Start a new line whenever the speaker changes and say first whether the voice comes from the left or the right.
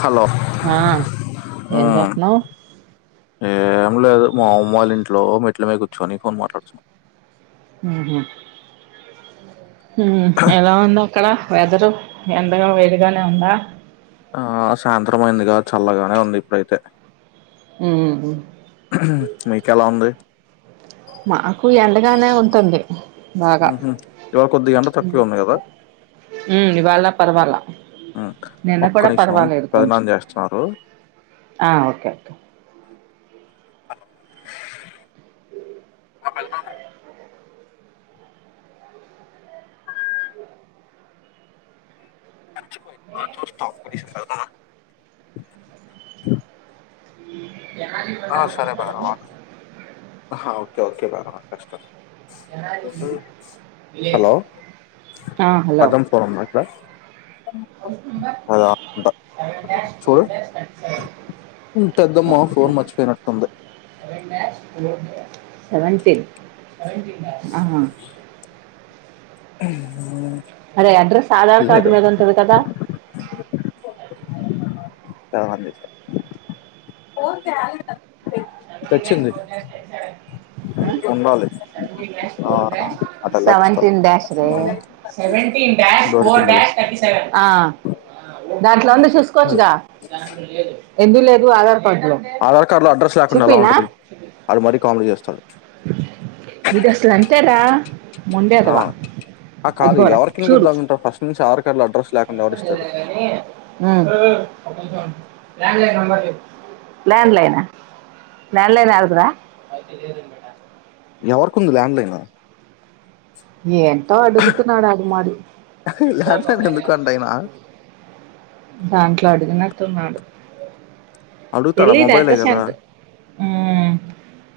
left: Hello
right: ఆ
left: ఆ
right: ఏం చేస్తున్నావ్
left: ఏ ఉమ్ లేదు మా ఆమ్మోల్ ఇంట్లో మెట్ల మీద కూర్చొని ఫోన్ మాట్లాడుచున్న
right: ఉహు హు ఎలా ఉంది అక్కడ వెదరు ఎండగా వేడిగానే ఉందా
left: ఆ సాయంత్రం అయింది గదా చల్లగానే ఉంది ఇప్పుడైతే
right: ఉ హు
left: ఉ మీకు ఎలా ఉంది
right: మాకు ఎండగానే ఉంటుంది బాగా
left: ఉహు ఇవాళ కొద్ది ఎండ తక్కువే ఉంది కదా
right: ఉ ఇవాళ పర్వాలా
left: ఉమ్
right: నిన్న
left: ఒక్క
right: కూడా
left: నిమిషం
right: పర్వాలేదు కొంచెం
left: పెదనాన్న చేస్తున్నారు
right: ఆ ఓకే
left: ఒక్కలు మాము [unintelligible] ఆ
right: [unintelligible]
left: హ ఓకే ఓకే భైరవ కష్టం హలో
right: ఆ హలో
left: కదం ఫ్లోరింగ్ ఎక్కడ చూడు పెద్దమ్మ ఫోన్ మర్చిపోయినట్టుంది
right: [unintelligible] సెవెంటీన్ అహా
left: [unintelligible]
right: అరే అడ్రెస్ ఆధార్ కార్డ్
left: లేదు
right: మీద ఉంటది కదా
left: తర్వాత దేచ్చ ఉండాలి ఆ అటెల్లాక ఇస్తారు
right: సేవేంటీన్ డాష్ రే
left: దొరికిందిలే
right: ఆ దాంట్లో ఉంది స్ చూసుకోవచ్చుగా ఎందు లేదు ఆధార్ కార్డులో
left: ఆధార్ కార్డు లో అడ్రస్ లాక్ కుండా ఎలా
right: చూపినా
left: ఉంటది అడు మరీ కామెడీ చేస్తడు
right: ఇది అసలు అంతే రా మొండి
left: ఆ
right: ఎదవా
left: ఆ కాదు
right: అదిగో రా
left: ఎవరికి
right: చూడు
left: వినిపిద్దామంటారు ఫస్ట్ నుంచి ఆధార్ కార్డు లో అడ్రస్ లేకుండా ఎవరు
right: అ
left: ఇస్తాడు
right: ల్యాండ్ లైనా ల్యాండ్ లైన్ ఎందుకు రా
left: ఎవరికుంది ల్యాండ్ లైన్
right: ఏంటో అడుగుతున్నాడు అడి మాడి
left: ల్యాండ్ లైన్ ఎందుకు అంట ఆయన
right: దాంట్లో అడిగినట్టు ఉన్నాడు
left: అడుగుతాడా
right: ఎల్లి నెట్
left: మొబైలే కదా
right: సెంట్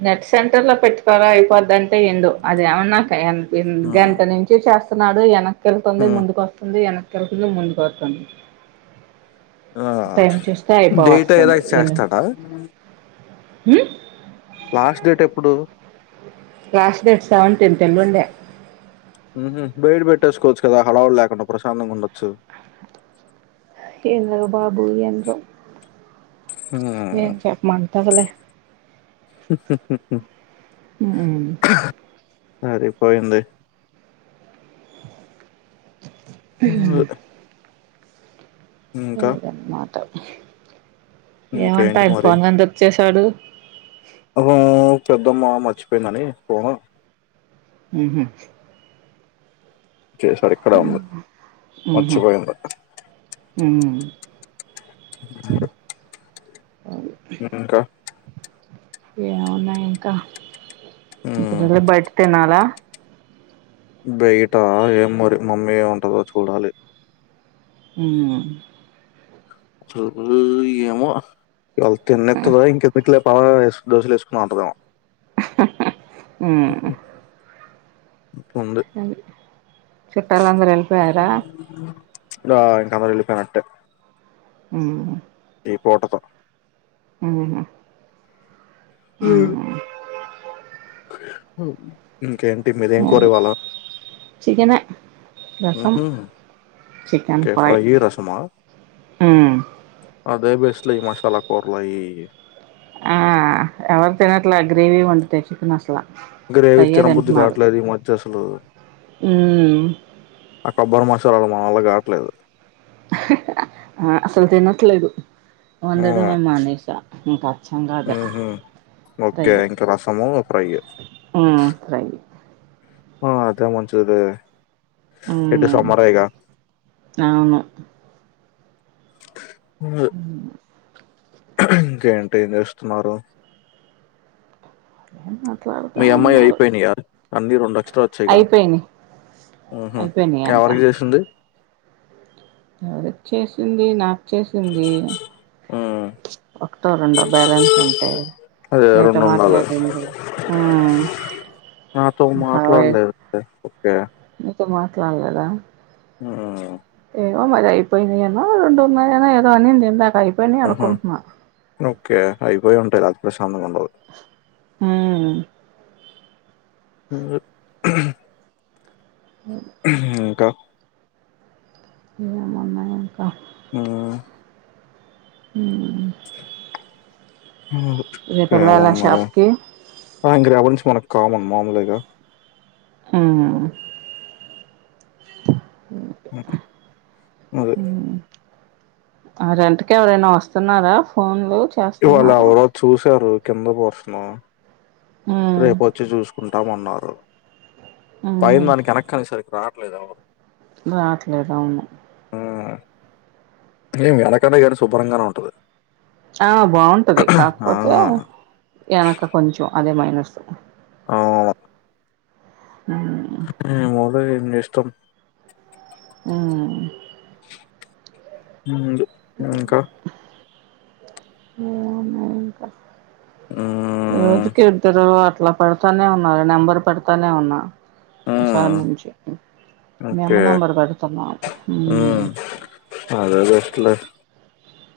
right: నెట్ సెంటర్లో పెట్టుకోరా అయిపొద్దంటే విండు అదేమన్నా క యన్ హ్మ్ గంట నుంచి చేస్ ప్తున్నాడు యన కెళ్తుంది ముందుకొస్తుంది ఎన [unintelligible] పోతుంది
left: ఆ డేటా
right: అయిపోవస్తుంది
left: ఎరైస్ చేస్తాడా
right: హ్మ్
left: లాస్ట్ డేట్ ఎప్పుడు
right: లాస్ట్ డేట్ సెవెంటీన్త్ ఎల్లుండే
left: బయట పెట్టేసుకోవచ్చు కదా హడావుడి లేకుండా ప్రశాంతంగా ఉండొచ్చు.
right: ఏమో బాబు ఏంటో, ఏం చెప్పమంటది లే హ్మ్
left: సరిపోయింది ఊమ్ ఆ
right: లేదనమాట ఏమంటా
left: ఇంకేంటి
right: ఆయన ఫోన్ ఎందుక్ చేస్ టడు
left: అహా పెద్దమ్మా మర్చిపోయిందని ఫోన్
right: ఊ హ్మ్
left: చేసారు ఇక్కడే ఉంది
right: ఉహు
left: మర్చిపోయింది.
right: ఉ
left: హ్మ్ ఇంకా
right: ఏం ఉన్నాయి ఇంకా
left: ఉమ్,
right: ఇప్పుడెళ్లి బయట తినాలా?
left: బయట ఏం మరి మమ్మీ ఏం అంటదో చూడాలి.
right: హ్మ్
left: [unintelligible] ఏమో [unintelligible] పాగా ఏస్ దోశలు వేస్తున్నావ్ అంటదేమో
right: ఊ మ్మ్
left: ఉంది
right: అ చుట్టాలు అందరు వెళ్ళిపోయార?
left: డా ఇంక అందరూ వెళ్ళిపోయినట్టే
right: హ్మ్
left: ఈ పుటతో
right: హ్మ్
left: ఆ ఓ
right: అది చికనే రసం
left: ఉహుం,
right: చికెన్
left: ఓకే
right: ఫ్రై
left: రసమా
right: హ్మ్
left: అదే బెస్ట్ లే ఈ మాషాలకుర్లు అయి ఈ
right: ఆ ఎవరు తినట్లే గ్రేవి వండితే చికెన్ అసలా
left: గ్రేవీ
right: ఫ్రైయే
left: తినబుద్ది కావట్లేదు ఈ మధ్య అస్ హలో
right: హ్మ్
left: ఆ కొబ్బరి మసాలలు మా వాళ్ళ కావట్లేదు
right: ఆ అసలు తనేట్లేదు వందడమే మనేసా ఇంకా
left: హ్మ్ హు ఓకే ఇంక రసము ఫ్రయి
right: ఉమ్ ఫ్రై
left: ఆ అదే మంచిది ఇటు
right: హ్మ్
left: సమ్మరేగా
right: అవును హ్మ్
left: ఇంకేంటి ఏం చేస్తున్నారు
right: ఎ
left: మీ అమ్మాయి అయిపోయినా అన్నీ రెండు ఎక్సట్రా వచ్చాయి గా
right: అయిపోయినాయి
left: హ్మ్ హు
right: అయిపోయినాయి
left: ఎవరికి చేసింది
right: ఎవరచ్చేసింది నా వచ్చేసింది
left: ఊమ్
right: ఒకటో రెండో బ్యాలెన్స్ ఉంటే
left: అదే
right: నేతో
left: రెండు ఉండాలి
right: మాట్లాడింది హ్మ్
left: నాతో
right: ఇంకా
left: మాట్లాడలేదు ఓకే
right: [unintelligible] నీతో మాట్లాడలేదా
left: హ్మ్
right: ఏమో మరి అయిపోయినయానో రెండు ఉన్నాయి అనో అనింది ఇందాక అయిపోయినయ్ అనుకుంటునా
left: పోయి ఉంటాయి [unintelligible]
right: హ్మ్
left: అ ఇంకా
right: ఏం ఉన్నాయి ఇంకా
left: హ్మ్
right: హ్మ్
left: హ్మ్ ఓకే ఉన్నారు
right: షాప్కి
left: రేపటి నుంచ్ మన కామన్ మామూలేగా
right: హు
left: అదే
right: ఆ రెంట్ కి ఎవరైనా వస్తున్నారా ఫోన్లు
left: ఇవాళ
right: చేస్తున్నారా
left: ఒగ రోజు చూసారు కింద బోస్తున్నావా రేపు వొచ్చి చూసుకున్ పెట్టమన్నారు పైందానికి కనక అనీసరికారు [unintelligible] లేదా [inaudible]
right: రాట్లేదు అవును
left: [unintelligible] శుభ్రంగానే ఉంటది..
right: ఆ బాగుంటది
left: ఆ
right: కాకపోతే వెనక కొంచెం అదే మైనస్. వస్తవా?
left: అవును
right: [inaudible]
left: ఏమోలే నీ ఇష్టం
right: హ్మ్!
left: ఉంది. హ్మ్! ఇంకా,
right: ఏం లేదు ఇంకా.
left: మ్
right: రోజుకి ఇద్దరూ అట్లా. పెడతానే ఉన్నా నెంబర్ పెడతానే ఉన్నా. ఈ సారి
left: మ్
right: నుంచి మీ అమ్మ
left: ఓకే
right: నంబర్ బెడతాను ఊ
left: మ్ అదే బెస్ట్ లే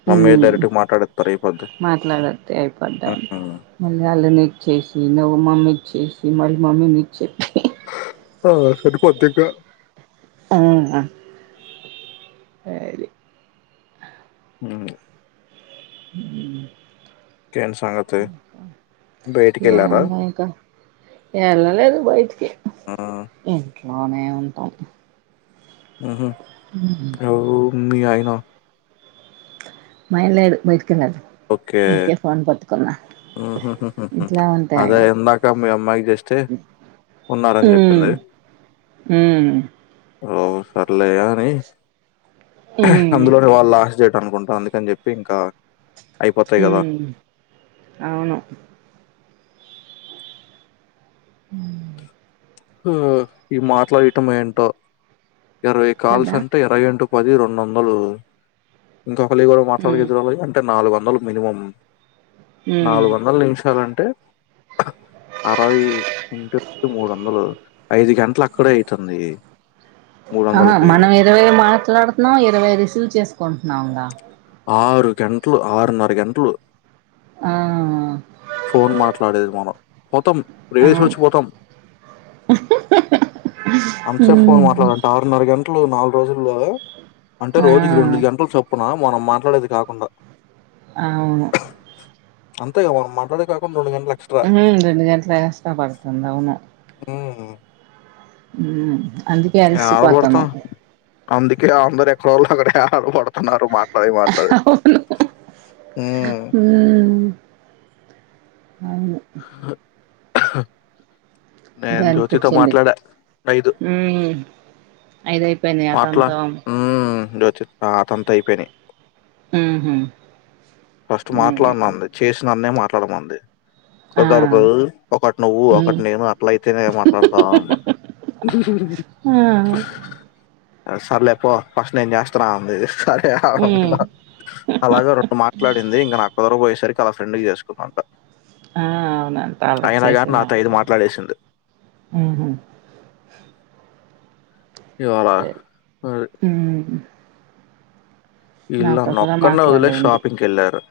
left: మమ్మీ డైరెక్ట్గా మాట్లాడేత్తారు అయిపోద్ది
right: మాట్లాడది అయిపడ్డాం
left: మ్
right: మళ్ళీ వాళ్ళని చేసి నువ్వు మమ్మీచ్చసి మళ్ళీ మమ్మీ నిక్చెప్పి
left: ఆ సరిపోద్ద్దగా
right: మ్మ్ సరి
left: మ్మహ్ ఇంకేంటి సంగతి
right: ఉ
left: బయటికెళ్ళారా
right: ఎందోయిక ఎల్లలేదు బయటికి
left: మ్
right: అట్లానే ఉంటాం
left: మ్మహు నువ్వు మీ అయినా
right: మాయన లేరు బయటికి
left: ఓకే
right: అందుకే ఫోన్ పతుకున్నా
left: ఉహుహుహు
right: ఇట్లా ఉంటా
left: అదే ఇందాక మీ అమ్మాయికి జస్ట్ ఉన్నారని
right: మ్మహ్
left: చెప్పింది.
right: మ్మ్
left: ర సర్లేఅని
right: ఉమ్
left: అందులోనే వాళ్ళ అనుకుంటా అందుకని చెప్పి ఇంకా అయిపోతాయి
right: హు
left: కదా
right: అవును. ఆ
left: ఉ ఈ మాట్లయ్యెటం ఏంటో ఇరవై కాల్స్
right: కదా
left: అంటే ఇరవైంటు పది రెండోందలు ఇంకొక లివ
right: ఉమ్
left: మాట్లాడగించ వాలవి అంటే నాలువ ఉండాలు మినిమం
right: ఉమ్
left: నాలువందల్ నిమిషాలంటే అరవ్ ఇంట్ మూరొందలు ఐదు గంట్లు అక్కడే అయితుంది. మూడు
right: ఆహ
left: వందలకి
right: మనం ఇరవై మాట్లాడ్తనం ఇరవై రిసీవ్ చేసుకోన్ నవుంగ
left: ఆరు గంట్లు, ఆరున్నర గంట్లు
right: ఆ
left: ఫోన్ మాట్లాడేది మనం‌ పోతమ్ ఇప్పుడు
right: అవును
left: ఏసొచ్చిపోతాం, అంచేఫ్ ఫోన్
right: హ్మ్
left: మాట్లాడంట ఆరున్నర గం ట్లు నాల్రోజులు [unintelligible] అంటే
right: ఆ
left: రోజుకు రెండు గంట్లు చప్ మా మనం మాట్లాడేది కాకుండా
right: అవ్ ను
left: అంతేగ మనం మాట్లాడెదికాకున్
right: ఆ రెండు గంట్లు ఎక్స్టా పడుతుంది ఔను.
left: ఉమ్
right: ఉ అందుకే అల్సిపోత్తనం.
left: ఆడబడతాం అందుకే ఆందరు రెక్కరోళ్ అకడే టాలు బడుతున్నారు మాట్లాడి మాట్లాడి, ఉ
right: హ్మ్ అవును దే
left: నేను జ్యోతితో
right: అన్పించింది,
left: మాట్లాడా ఐదు
right: ఉ ఐదెద్ పెన్యాతంతం.
left: హు జ్యోతిత్ అ అతన్తో అయిపెయ్ నయ్.
right: హ్మ్ హు
left: ఫస్ట్
right: హ్మ్
left: మాట్లాన్నాన్ ని చేస్ నన్నే మాట్లాడమంది.
right: ఆ
left: కుదర్దు ఒకట్ నువ్వు
right: హ్మ్
left: ఒకట్ నేను అట్లైయితేనే ఇగ మాట్లాడతా అన్నా
right: ఆ
left: సర సరలేపో ఫస్ట్ నేను చేస్తన్నా [unintelligible] హా హా అమ్మ
right: హ్మ్
left: అలాగే రెండు మాట్లాడింది ఇంకా నాకు పోరపోయేసరికి తన ఫ్రెండ్ కు చేసుకోకంట
right: ఆ అవునంత అల చేసింది
left: నాతో
right: అంత
left: ఐదు మాట్లాడేసింది
right: ఉహుమ్
left: ఇవాళ ఆ
right: హ్మ్ నాతో కూడ
left: ఒక్కడినే వదిలేసి
right: మాట్లాడింది
left: షాపింగ్కి వెళ్ళారు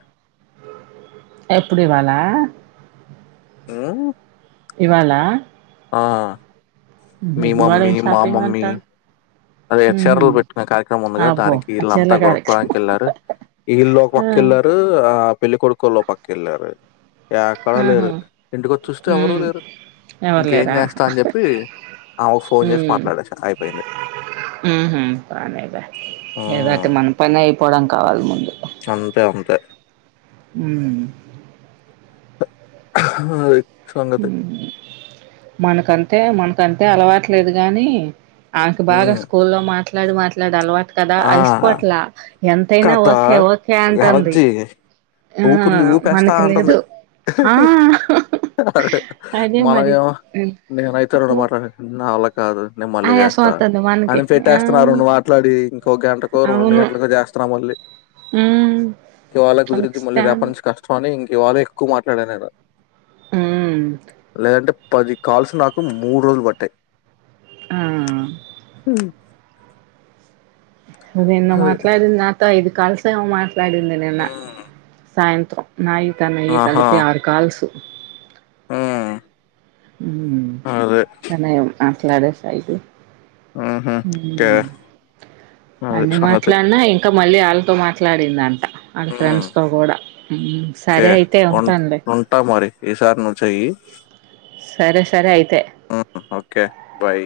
right: ఎప్పుడు ఇవాళ
left: ఉమ్
right: ఇవాలా
left: ఆ మి
right: ఇవాళ
left: మమ్మీ
right: ఏం
left: మా
right: షాపింగ్
left: మమ్మీ
right: అంట
left: అదే
right: హుహు.
left: ఎస్ర్లు పెట్టుకునే కార్యక్రమం ఉందిగా
right: అబ్బో!
left: దానికి
right: ఆ
left: వీళ్ళ
right: చీరల
left: అంతా కొరగోడానికి
right: కార్యక్రమం.
left: వెళ్ళారు వీళ్ళ ఒక
right: ఆ!
left: పక్కకెళ్ళారు ఆ పెల్లికోడుకు కోలు ఒపకెళ్లరు ఎక్కడ
right: ఆహా!
left: లేరు ఇంటికొచ్చి చూస్తే ఎవరు
right: హ్మ్.
left: లేరు
right: ఎవరు
left: ఇంకేం
right: లేరా?
left: చేస్తా అని చెప్పి ఆవుకి ఫోన్ చేసి మాట్లాడేస అయిపోయింది
right: ఉహుమ్ పనేగా ఇది
left: ఉమ్.
right: పెద్ద మనం పని అయిపోవడం కావలి ముందు
left: అంతే అంతే
right: ఉమ్
left: ఆ హా
right: ఉమ్ మనకంతే మన్ కంటే అలవాట్లేదు గాని ఆమెకు బాగ
left: హ్మ్
right: స్కూలో మా మాట్లడి మాట్లాడి అలవా ట కదా
left: ఆ
right: అలసిపోట్లా ఎంతైన
left: కథ
right: ఒకే ఒకే అంటుంది
left: ఊపు ఉంది ఊపేస్తా అంటుంది హా
right: ఆ!
left: హా అధే
right: అదే
left: మన
right: మరి.
left: ఏమో నేనైతే రెండు
right: హ్మ్.
left: మాటలు నావ్ల్ కాదు నేను మళ్ళీ
right: ఆయాసం
left: చేస్తా
right: వత్తంది మనకి.
left: అని పెట్టేస్తున్నారు
right: ఆ!
left: మాట్లాడి గంటకో రెండు
right: అవును
left: గంటలకో చేస్తున్నం లె
right: ఉమ్
left: కె ఇవాలే కుదిరిధి మల్లి
right: పాకిస్తాన్
left: రెప్నుచి కాస్టమ్ అని వాళ్లే ఎక్కువ మాట్లాడినా నేను
right: ఉమ్
left: లెధాంటే పది కాల్సు నాకు మూడు రోజులు పట్టాయి
right: ఆ
left: ఉ
right: నిన్న మాట్లాడింది నాతో ఐదు కల్ ఏవో మాట్ ట్లాడింది నిన్న
left: ఉమ్.
right: సాయంత్రం నాయి తనయి కలిపి ఆరు కాల్సు [inaudible]
left: ఊ
right: ఊ ఇంకా నయం అఫ్ నడుసఇటు
left: ఊహూ
right: ఊ
left: ఓకే అది
right: అన్ని
left: సంగతి
right: మాట్లాలే ఇంకా మళ్ళీ ఆళ్ళతో మాట్లాడిందంట
left: ఉమ్,
right: ఊ
left: ఓకే
right: సరే అయితే
left: ఉం-
right: ఉంటాన్లే
left: ఉంటా మరి ఈసారి నువ్వు చెయ్యి
right: సరే సరే అయితే
left: ఉమ్, ఓకే బాయ్